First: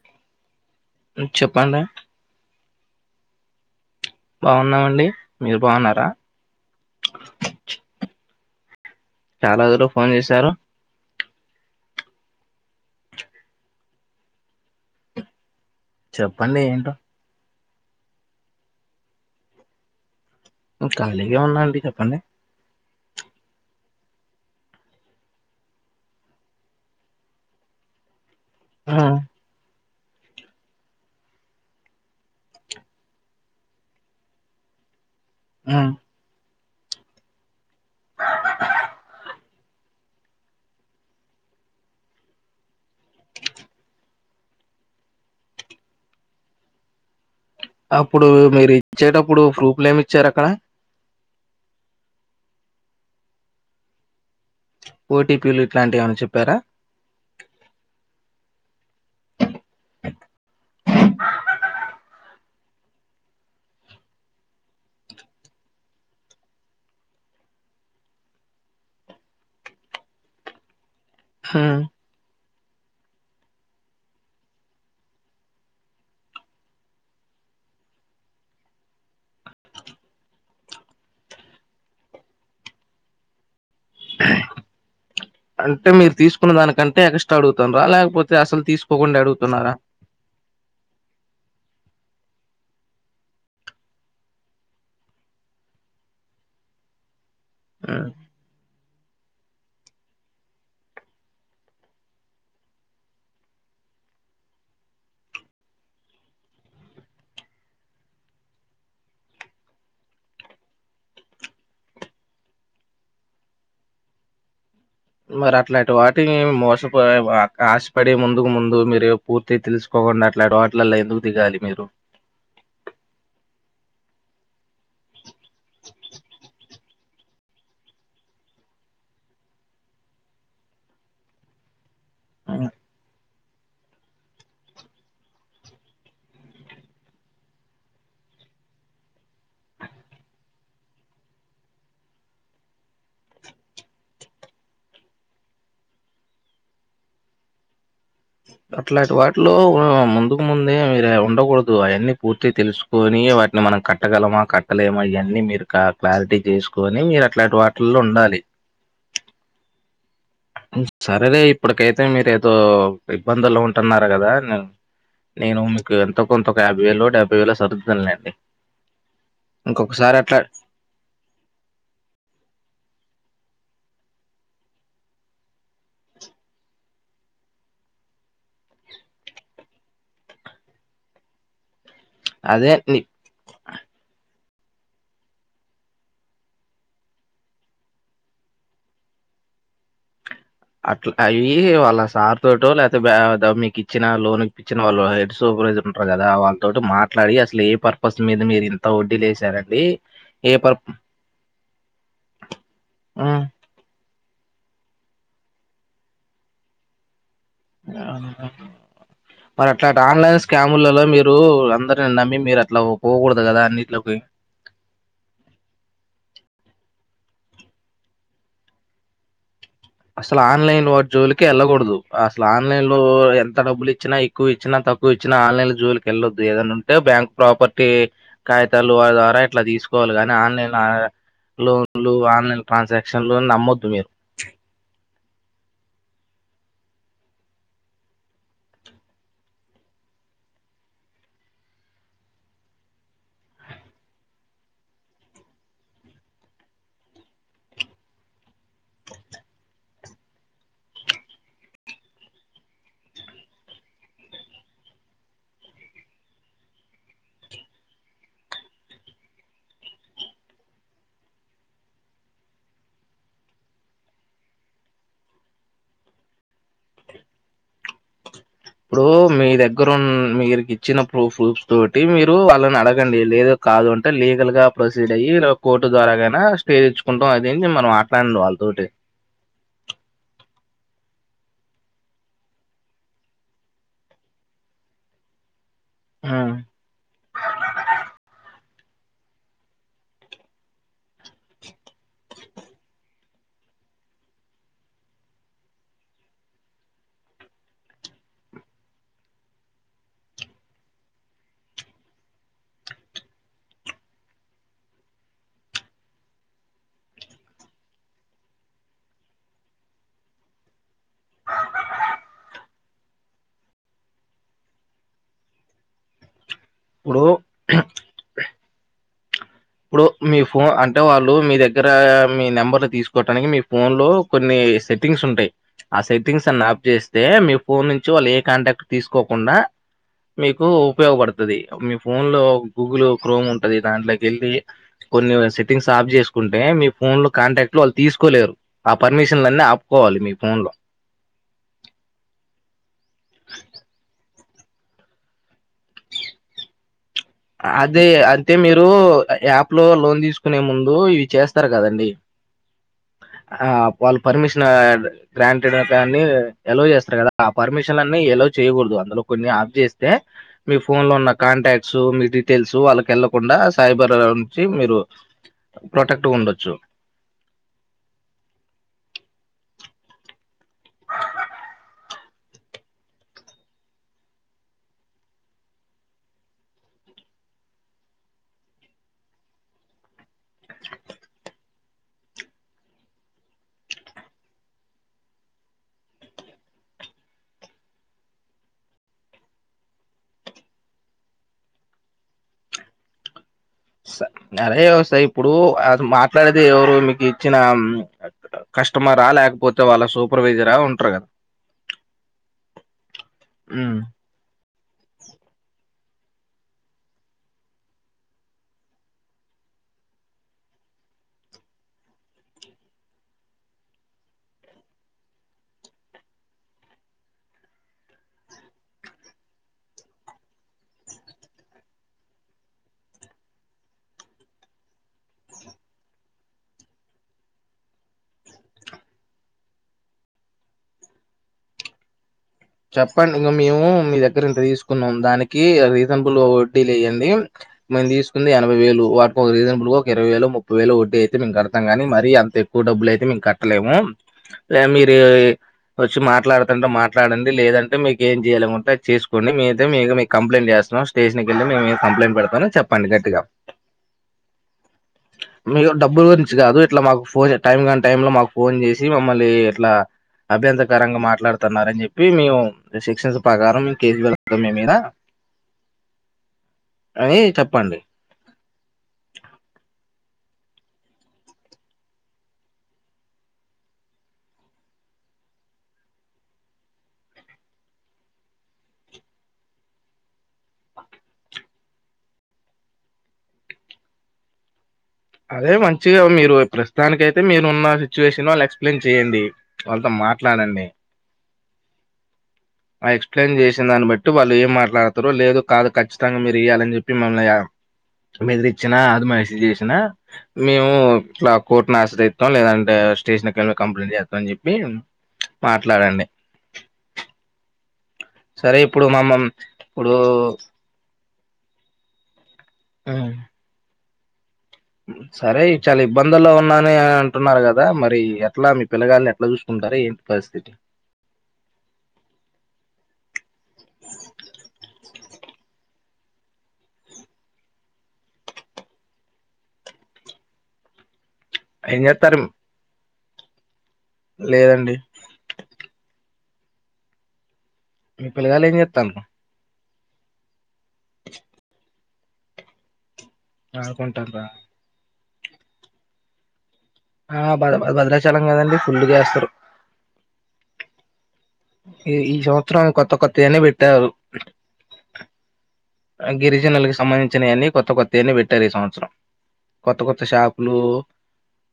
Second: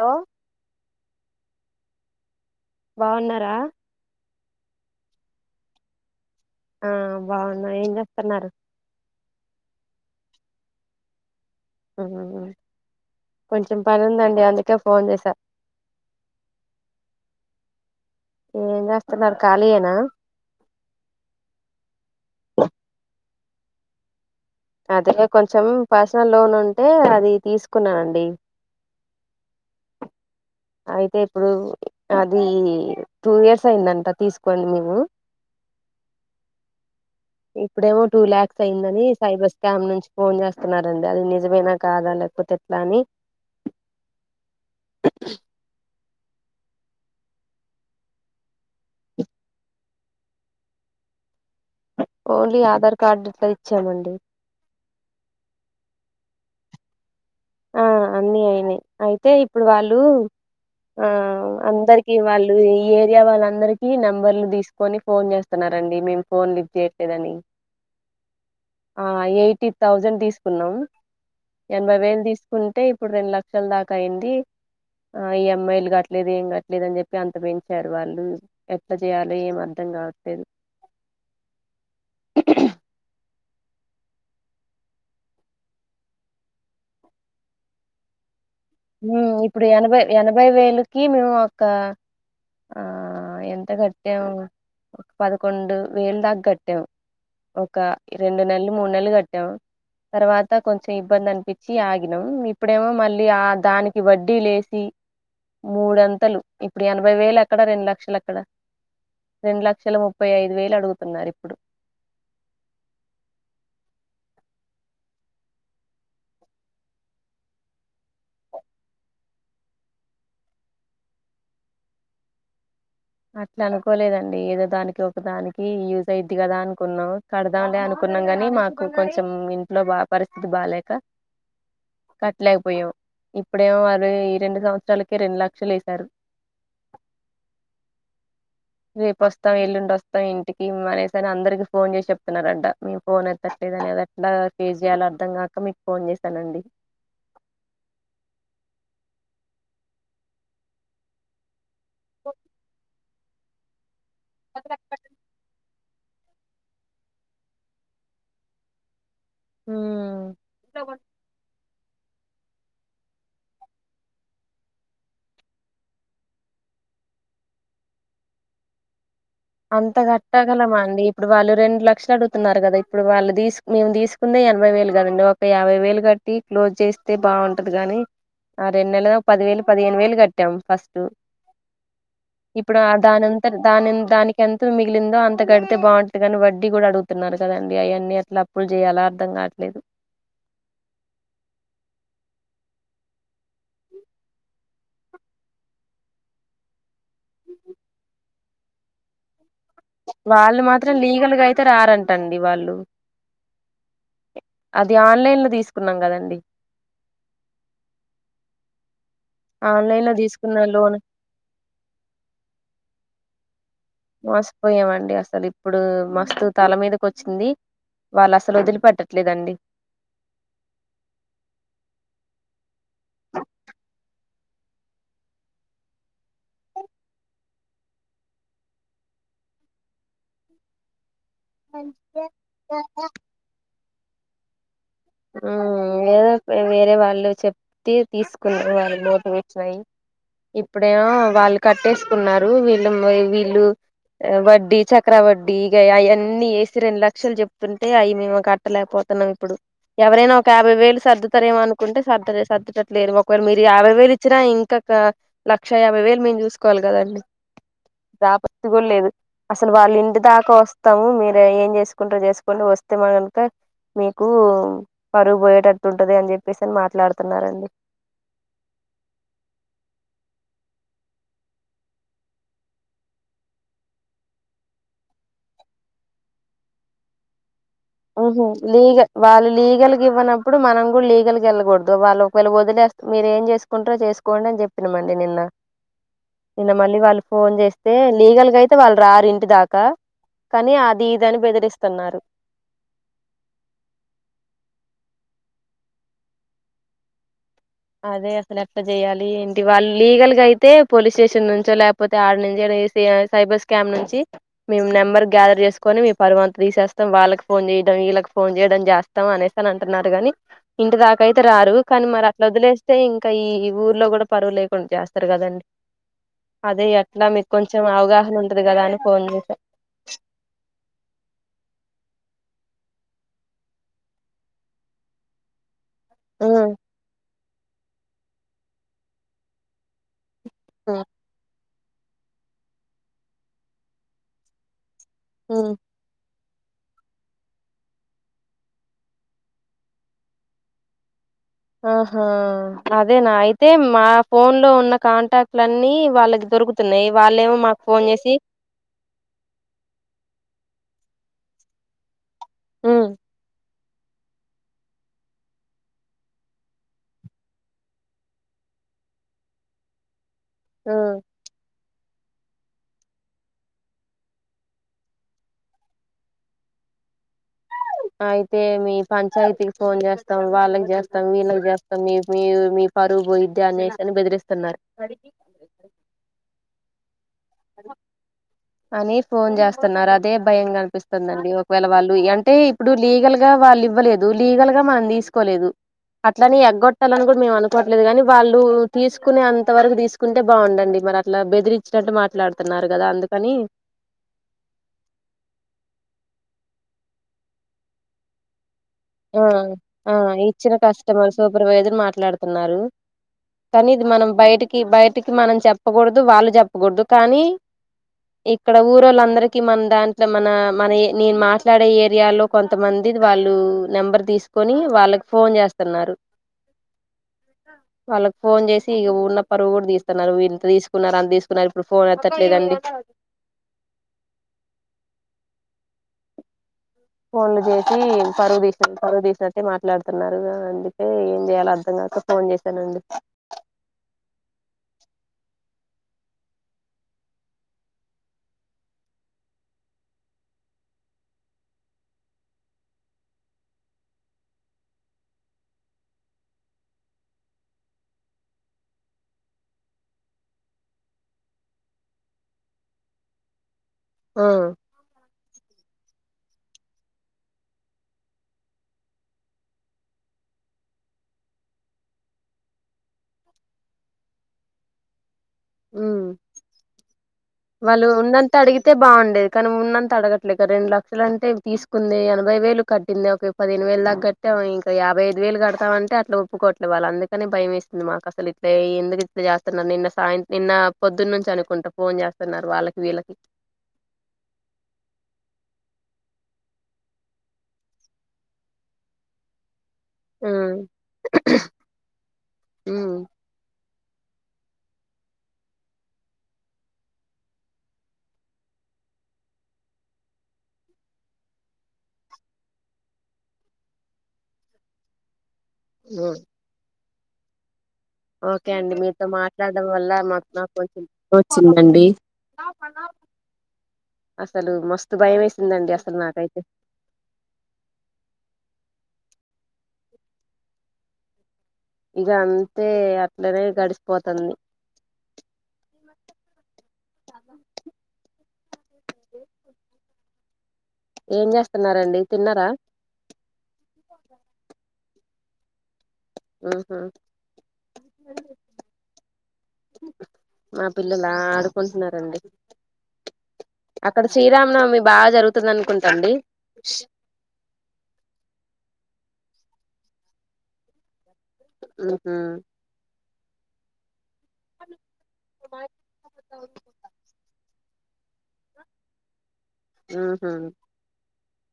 Hello చెప్పండి. బాగున్నారా? బాగున్నామండి మీరు బాగున్నరా? ఆ బాగున్నా ఏం చేస్తున్నారు. చాలా రోజులకు ఫోన్ చేశారు ఆ కొంచెం పని ఉందండి అందుకే ఫోన్ చేసా చెప్పండి ఏంటో ఏం చేస్తున్నారు ఖాళీయేనా ఖాళీగే ఉన్నా అండి చెప్పండి. అదే కొంచెం పర్సనల్ లోన్ ఉంటే అది తీసుకున్నానండీ. హ అయితే ఇప్పుడు అది టూ ఇయర్స్ అయిందంట తీసుకొనీ మేము మ్ ఇప్పుడేమో టూ ల్యాక్స్ అయిందని సైబర్స్ స్కాం నుంచి ఫోన్ చేస్తున్నారండి అది నిజమేనా కాదా లేకపోతే ఎట్లా అని అప్పుడు మీరి చేటప్పుడు ఫ్రూప్లు ఏం చ్చ అక్కడా ఓన్లీ ఆధార్ కార్డు ఒకటే ఇచ్చామండి. ఓటీపీలు ఇట్లాంటివి ఏమైన చెప్పారా ఆ అన్నీ అయినయి అయితే ఇప్పుడు వాళ్ళు ఆ అందర్ వాళ్ళు ఈ ఏరియా వాళ్ళందరికీ నెంబర్లు తీసుకొని ఫోన్ చేస్తున్నారండి మేము ఫోన్ లిఫ్ట్ చేయట్లేదని. ఆ ఎయిటీ థౌజండ్ తీసుకున్నాం. ఉమ్. యానభై వేలు తీస్ కుంటే ఇప్పుడు రెండు లక్షల దాకా అయింది. ఆ ఈ ఎమ్ ఐ లు కట్టట్లేదు ఏం గట్లేదు అని చెప్పి అంత పెంచారు వాళ్ళు ఎట్లా చేయాలో ఏం అర్ధం కావట్లేదు. అంటే మీరు తీసుకున్న దానికంటే ఎగస్ట్రా అడుగుతుంరా లేకపోతే అసల్ మ్ ఇప్పుడు ఎనభై ఎనభై వేలుకి మేము ఒక ఆహ ఎంత కట్టాము ఒక పదకొండు వేలు దాకా కట్టామ్ ఒక ఉమ్. రెండు నెలలు మూడు నెలలు కట్ తర్వాత కొంచెం ఇబ్బంది అనిపించి ఆగినం ఇప్పుడేమో మళ్ళీ ఆ దానికి వడ్డీ లేసి మూడంతలు ఇప్పుడు ఎనభై వేలు ఎక్కడ రెండు లక్షలు ఎక్కడ రెండు లక్షల ముప్పై ఐదు వేలు అడుగుతున్నారు ఇప్పుడు మరి అట్లాంటి వాటిని మోసపో ఆ ఆశపడి ముందుకు ముందు మీరు పూర్తి తెలుసుకోకుండా అట్లాంటి వాటిలల్ల ఎందుకు దిగాలి మీరు అట్లా అనుకోలేదండి ఏదో దానికి ఒక దానికి యూజ్ అయిద్ది కదా అనుకున్నాం. కడదాంలే అనుకున్నాం కాని మాకు కొంచెం ఇంట్లో బాగా పరిస్థితి బాలేేక ఉమ్. కట్టలేకపోయాం. ఇప్పుడేమో వారు ఈ రెండు సంవత్సరాలకే రెండు లక్షలు ఏసారు. రేపు వస్తాం, ఎల్లుండి వస్తాం ఇంటికి అనేసని అందరికి ఫోన్ చేసి చెప్తున్నారంట మీ ఫోన్ ఎత్తట్లేదు అనేదిట్లా ఫేజ్ చేయలో అర్ధం కాక మీకు ఫోన్ చేసానండి అట్లాంటి వాటిలో ముందుకు ముందే మీరే ఉండకూడదు. ఓ ఆయన్నీ పూర్తిగ తెలుసు. పోని వాటిని మనం కట్. కట్టగలమా కట్టలేమా ఇయన్నీ, మీరు కార్. క్లారిటీ చేసుకొని, మీరు అట్లాంటి వాటిల్లో ఉండాలి. ఉమ్. ఉమ్ సరేలే ఇప్పు. ఇప్పటికైతే మీరు ఏదో, ఇబ్బందులో ఉంటున్నారు, కదా న నేను మీకు ఎంతో కొంత యాభై వేలో డెబ్బై వేలో సర్దుతానలేండి. అంత గట్టగలమా అండి, ఇప్పుడు వాళ్ళు రెండు లక్షలు అడుగుతున్నారు గదా ఇప్పుడు వాళ్ళు. తీసు మేము తీసుకుందే ఎనభై వేలు కదండి ఒక యాభై వేలు కట్టి క్లోజ్ చేస్తే బాగుంటది గనీ, ఆ రెండు నెలల పదివేలు పదిహేను వేలు కట్టాము ఫస్టు. అదే ఇప్పుడు ని దానంతట, దానిం దానికి. ఎంత మిగిలిందో అంత కడితే బాగుంటది అనీ వడ్డీ కూడా అడుగుతున్నారు కదండి, ఆయన్నీ ఎట్లా అప్పులు చేయాలా అర్థం కావట్లేదు. అట్లా అయ్యి వాళ్ళ సార్ తోటో, లేకపోతే బ్యా మీకు ఇచ్చిన లోన్ ఇప్పిచ్చిన వాళ్ళు హెడ్ సూపర్వైజర్ ఉంటారు గదా, వాళ్ళతోటి మాట్లాడి, అసలు ఏ పర్పస్ మీద మీరు ఇంత వొడ్డీలు వేసారు అని. వాళ్ళు మాత్రం లీగల్గా అయితే, రారంటండి వాళ్ళు. హ్మ్. అది ఆన్లైన్ లో తీసుకున్నాం కదండి. అవునా. మరి అట్లాంటి ఆన్లైన్ లో స్కాములలో మీరు, అందరిని నమ్మి మీరు, అట్లా పో పోకూడదు. [unintelligible] మసిపోయామండి అసలు, ఇప్పుడు మస్తు. తల మీదకి కొచ్చింది, వాళ్ళు అసలు వదిలిపెట్టట్లేదండి. అసలు ఆన్లైన్ వా జోలికి వెళ్లకూడదు, అసలు ఆన్లైన్ లో, ఎంత డబ్బులు ఇచ్చినా ఎక్కువ ఇచ్చినా తక్కువ ఇచ్చినా ఆన్లైన్ లో జోలికి వెళ్లొద్దు ఏదనా ఉంటే, బ్యాంక్ ప్రాపర్టీ, కాఖగితాలు వాారి ద్వారా ఇట్లా తీసుకోవాలి గని ఆన్లైన్ అ. లోన్లు, ఆన్లైన్ ట్రాన్సాక్షన్లు నమ్మొద్దు మీరు. ఉమ్ వేరే వాళ్ళు చెప్తి తీసుకున్నారు వాళ్ళు మోటరొచ్చినాయి, ఇప్పుడేమో, వాళ్ళు కట్టేసుకున్నారు, వీళ్ళు వీళ్ళు వడ్డీ చక్ర వడ్డీ ఇగ ఆయన్ని ఎసి రెండు లక్షలు చెప్తుంటే, అయి మేము కట్టలేకపోతున్నాం ఇప్పుడు. ఎవరైనా ఒక యాభై వేలు సర్దుతారేమ అనుకుంటే సర్ సర్దుటట్లేరు ఒకవేళ మీరు యాభై వేలు ఇచ్చినా ఇంకా, క లక్ష యాభై వేలు మేము చూసుకోవాలి గదండి, ఆపత్తి కూడా లేదు, అసలు వాళ్ళ ఇంటి దాకా వస్తాము మీరు ఏం చేసుకుంటారో చేసుకోండి వొస్తే మతమ్ మీకు. కు పరువు పోయేటట్టు ఉంటది అని చెప్పేసి అని మాట్లాడుతున్నారండి. ఇప్పుడు మీ దగ్గర, మీకి ఇచ్చిన ప్రూఫ్ఫ్ తోటి, మీరు వాళ్ళని అడగండి, లేద కాదు అంటే లీగల్ గా ప్రొసీడ్ అయ్యి, కోర్టు ద్వారాగన స్టే తెచ్చుకుంటాం. అదేంటి మనం మాట్లాడండి ఓహో, వాళ్ళతోటి లీగ, వాళ్ళు లీగల్ గ ఇవ్వన పు. ఇప్పుడు మనం కూడా లీగల్గా వెళ్ళకూడదు, వాళ్ళ ఒకవేళ వొదిలేస్తే, మీరు ఏం చేసుకుంటారో చేసుకోండి, అని చెప్పినామండి నిన్న. ఆ నిన్న మళ్ళీ వాళ్ళు ఫోన్ చేస్తే, లీగల్ గా అయితే. అతే వాళ్ళు రారు ఇంటి దాకా, కానీ అది ఇది అని బెదిరిస్తున్నారు. అదే అసలు ఎట్టా జెయాలి, ఏంటి వాళ్ళు లీగల్ గా అయితే, పోలీస్ స్టేషన్ నుంచో లేకపోతే, ఆడ నుంచో ఎదో చేసి అ సైబర్ స్కామ్ నుంచి, మేము నెంబర్ గ్యాదర్ చేసుకొని మి పరు అంత తీసేస్తాం, వాళ్ళకి ఫోన్ చేయడం వీళ్ళకి ఫోన్ చేయడం చేస్తాం అనేసి అని అంటున్నారు గానీ, ఇంటి దాకయితే రారు, కానీ మరి అ. అట్లా వదిలేస్తే ఇంకా ఈ, ఊర్లో కూడా పరువు లేకుండా, చేస్తారు కదండి. అదే ఇప్పుడు ఎట్లా మీకు కొంచెం, అవగాహన ఉ. ఉంటది గదా అని, ఫోన్ చేసా. ఇప్పుడు మీ ఫోన్ అంటే వాళ్ళు మీ దగ్గర, మీ నెంబర్ తీసుకోవటానికి మీ ఫోన్ లో, కొన్ని, సెట్టింగ్స్, ఉంటాయి. ఆ సెట్టింగ్స్ అన్నీ, ఉమ్, ఆప్ చేస్తే మీ. ఫోన్ నుంచి వాళ్ళు ఏ కాంటాక్ట్ తీసుకోకుండా. మీకు ఉమ్, ఉపయోగపడుతది. మీ ఫోన్ లో గూగుల్ క్రోమ్ ఉంటది దాంట్లోకి కెళ్ళి కొన్ని స ఉమ్. సెట్టింగ్ ఆఫ్ జెస్ ఉంటే మీ ఫోన్ లో కాంటాక్ట్ లో వాళ్ళు తీసుకోలేరు ఆ పర్మిషన్లన్ని ఆపుకోవాలి మీ ఫోన్ లో ఆహా అదేనా అయితే మా ఫోన్ లో ఉన్న కాంటాక్ట్లఅన్నీ వాళ్ళకి దొరుకుతున్నాయి వాళ్ళేమో మాకు ఫోన్ అదే చేసి అంటే మీరు యాప్ లో లోన్ తీసుకునే ముందు ఉ ఇవి చేస్తారు కదండి ఉమ్. ఆ వాళ్ళు పర్మిషన్ గ్రాంటెడ్ అని ఎలో చేస్తారు కదా ఆ పర్మిషన్ అన్ని ఎలో చేయకూడదు అందులో కొన్ని ఆప్ చేస్తే మీ ఆ ఫోన్ లో ఉన్న కాంటాక్ట్స్ మీ డీటెయిల్స్ వాళ్ళకి ఎళ్ళకుండా సైబర్ నుంచి మీరు ప్రొటెక్ట్గా ఉండొచ్చు అయితే మీ పంచాయతీకి ఫోన్ చేస్తాం వాళ్ళకి చేస్తాం వీళ్ళకి చేస్తాం మీ మీ మీ పరువు పోయిద్ది అని అనేసి బెదిరిస్తున్నారు అద [unintelligible] అని ఫోన్ చేస్తున్నారు అదే భయం గ కనిపిస్తుందండి. ఒకవేళ వాళ్ళు అంటే ఇప్పుడు లీగల్ గా వాళ్ళు ఇవ్వలేదు, లీగల్ గా మనం తీసుకోలేదు అట్లని ఎగ్గొట్టాలని కూడా మేము అనుకోవట్లేదు, కాని వాళ్ళు తీసుకునే అంత వరకు తీసుకుంటే బాగుండండి. మరి అట్లా బెదిరించినట్టు మాట్లాడుతున్నారు కదా అందుక్ పని స అవే వస్తాయ్ ఇప్పుడు అది మాట్లాడేది ఎవరు మీకు ఇచ్చిన మ్మ్ ఆ ఆ ఇచ్చిన ఉంటారు కదా కస్టమర్ సూపర్వైజర్ మాట్లాడుతున్నారు. కానీ హ్మ్. ఇది మనం బయటికి బయటికి మనం చెప్ చెప్పకూడదు వాళ్ళు చెప్పకూడదు కానీ ఇక్కడ ఊరోళ్ళందరికి మన దాంట్లో మన మన నేను మాట్లాడే ఏరియాలో కొంతమంది వాళ్ళు నెంబర్ తీసుకొని వాళ్ళకి ఫోన్ చేస్తున్నారు, వాళ్ళకు ఫోన్ చేసి ఇక ఉన్న పరువు కూడా తీస్తున్నారు, వెళ్ళు ఇంత తీసుకున్నారు అంత తీసుకున్నారు ఇప్పుడు ఫోన్ ఎత్తట్లేదండి. ఫోన్లు చేసి పరువు తీసి పరువు తీసినట్టే మాట్లాడుతున్నారు అందుకే ఏం చేయాలి అర్ధం కాక ఫోన్ చేశానండి చెప్పండి ఇంక మేము మీ దగ్గర ఇంత తీసుకున్నాం దానికి రీజనబుల్ వడ్డీ లేయండి, మేము తీసుకు ఎనభై వేలు వాటి ఒక రీజనబుల్ ఒక ఇరవై వేలో ముప్పై వేలో వడ్డీ అయితే మే కడతాం కాని మరీ అంత ఎక్కువ డబ్బులు అయితే మేం కట్టలేము మేం మీరు వచ్చి మాట్లాడుతంటె మాట్లాడండి లేదంటే మీకు ఏం చేయాలనుకుంటే అది చేసుకోండి మేం ఐతే మీకు మీ మీద కంప్లైంట్ చేస్తున్నాం స్టేషన్ కిల్లి మేం కంప్లంట్ పెడతామ్ చెప్పండి గట్టిగా ఆ మీకు డబ్బులు గురించి కాదు ఇట్లా మాకు ఫోన్ టైం కానీ టై లో మాకు ఫోన్ చేసి మమ్మల్ని ఇట్లా అభ్యంతరకరంగా మాట్లాడుతున్నారని చెప్పి ఇ మేము సెక్షన్స్ ప్రకారం కేసు వెడతాం మీ మీద ఉమ్ అనీ వాళ్ళు ఉన్నంత అడిగితే బాగుండేది కానీ ఉన్నంత అడగట్లేక రెండు లక్షల అంటే తీసుకుంది ఎనభై వేలు కట్టింది ఒక పదిహేను వేలు దాకా కట్టమ్ ఇంకా యాభై ఐదు వేలు కడతామంటే అట్లా ఒప్పుకోవట్లే వాళ్ళ అందుకని భయం వేసింది, మాకు అసలు ఇట్లా ఎందుకు ఇట్ల చేస్తున్నారు నిన్న సాయంత్రమ్ నిన్న పొద్దున్న నుంచి అనుకుంటా ఫోన్ చేస్త నర్ వాళ్ళకి వీళ్ళకి అదే వాళ్ళతో ఉమ్ మాట్లాడండి ఉమ్ ఎక్స్ప్లెయిన్ చేసిన్ దాన్ని బట్టి వాళ్ళు ఏం మాట్లాడతారు లేదు కాదు క ఖచ్చితంగా మీరు ఇయ్యాలని చెప్పి మమ్మల్ని బెదిరి ఇచ్చినా అది మెసేజ్ చేసినా మేము ఇట్లా కోర్టుని ఆశ్రయిస్తాం లేదంటే స్టేషన్ కెళ్ళి కంప్లైంట్ చేస్తాం అని చెప్పి మాట్లాడండి ఉమ్ ఓకే సరే అండి ఇప్పుడు మీతో మమ్మం మాట్లాడడం వల్ల ఇప్పుడు నా నాకు కొంచం చిందండి ఆ అసలు మస్తు భయం సరే వేసిందండి చాలా అసలు ఇబ్బందుల్లో నాకైతే ఉన్నాను అని అంటున్నారు కదా మరి ఎట్లా పిల్లగాల్ని ఎట్లా చూసుకుంటారో ఏంటి పరిస్థితి ఇక అంతే అట్లనే గడిచిపోతుంది ఏం ఏం చేస్తున్నారండి చేస్తారు తిన్నారా లేదండి మ్మ్ హ్మ్ మీ పిల్లగాళ్ళు ఏం చేస్తాండు మా పిల్లల ఆడుకుంటున్నారు అండి అక్కడ ఆడుకుంటాండ్రా శ్రీరామనవమి బాగా జరుగుతుంది అనుకుంటాండి ఆ భద్రాచలం కదండి ఫుల్గా చేస్తారు ఏ ఉహు ఈ సంవత్సరం కొత్త కొత్త తేనే పెట్టారు [inaudible] గిరిజనల్కి సంబంధించిన అన్ని కొత్త కొత్తేని పెట్టారు ఈ సంవత్సరం కొత్త కొత్త ఉహు షాపులు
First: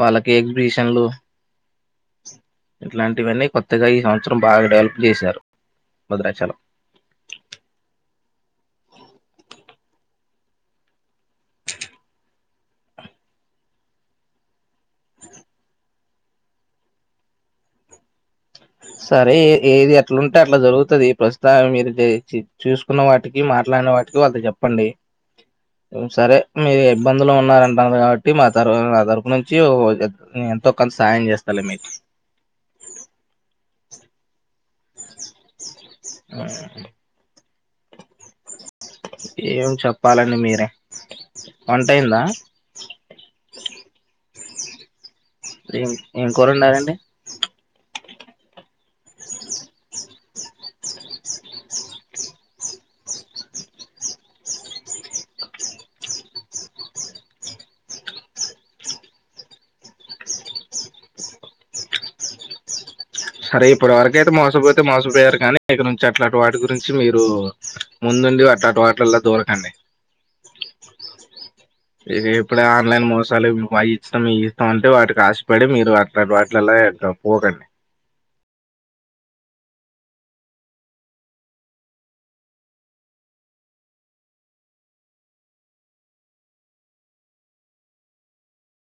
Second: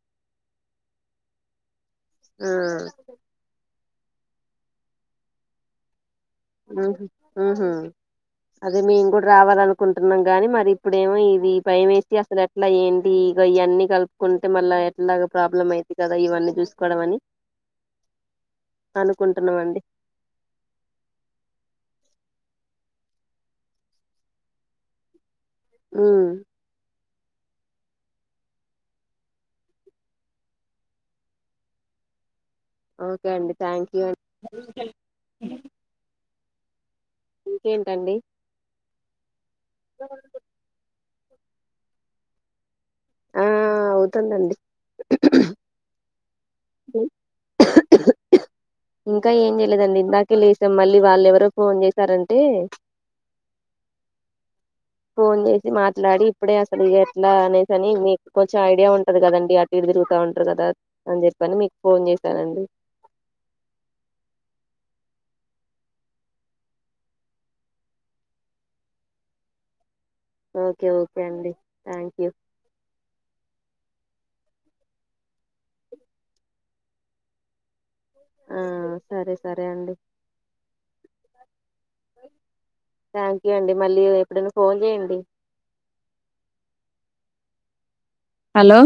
వాళ్ళకి ఎగ్జిబిషన్లు ఆ ఇట్లాంటివన్నీ కొత్త కొత్తగా ఈ సంవత్సరం బాగా డెవలప్ చేశారు భద్రాచలం మ్మ్ హ్మ్ మ్మ్ హ్మ్ అదే మేము కూడా రావాల అనుకుంటున్నాం గాని మరి ఇప్పుడేమో ఇది భయం వేసి అసలు ఎట్లా ఏంటి ఇ ఇ అన్నీ కలుపుకుంటే మళ్ళా ఎట్లా ప్రాబ్లం అయిది కదా ఇవన్నీ చూసుకోవడం అని సరే అనుకుంటున్నాం అండి ఏది ఎట్లుంటే అట్లా జరుగుతుంది ఈ ప్రస్తు మీరు చూసుకున్న వాటికి మాట్లాడిన వాటికి వాళ్ళ చెప్పండి ఉమ్ సరే మీ ఇబ్బందులు ఉన్నారంటన్నారు కాబట్టి మా తర నా తరపు నుంచి ఎంతో కొంత సాహాయం చేస్తలే మీకు ఓకే అండి థ్యాంక్ యూ మ్మ్ ఇంకేంటండి ఏం చెప్పాలండి మీరే వంట అయిందా ఆ అవుతుందండి ఇప్పుడు ఏం ఏంకూర వండారండి. ఇంకా ఏం చేయలేదండి. ఇందాకే లేష్ణం. మళ్ళీ వాళ్ళెవరో ఫోన్ చేశారంటే. ఫోన్ చేసి మాట్లాడి, ఇప్పుడే అసలు ఎట్లా అనేసి. కానీ మీకు కొంచెం ఐడియా ఉంటది కదా అండి. అటు ఇటు తిరుగుతూ ఉంటారు కదా. అంజప్పని మీకు ఫోన్ చేశాను అండి. సరే ఇప్పటివరకు అయితే మోసపోతే మోసపోయారు గాని ఇకనుంచి అట్లాంటి వాటి గురించి మీరు ముందుండి అట్లాంటి వాట్లల్లో దూరకండి. ఓకే ఓకే అండి థ్యాంక్ యూ ఇది ఇప్పుడే ఆన్లైన్ మోసాలు ఇవి ఐ సమీసం ఉంటే వాటికి ఆశపడి మీరు అట్లా వాటిల్ల అట్రా పోకండి. ఆ సరే సరే అండి. థాంక్యూ అండి మళ్లీ ఎప్పుడైనా ఫోన్ చేయండి. హలో.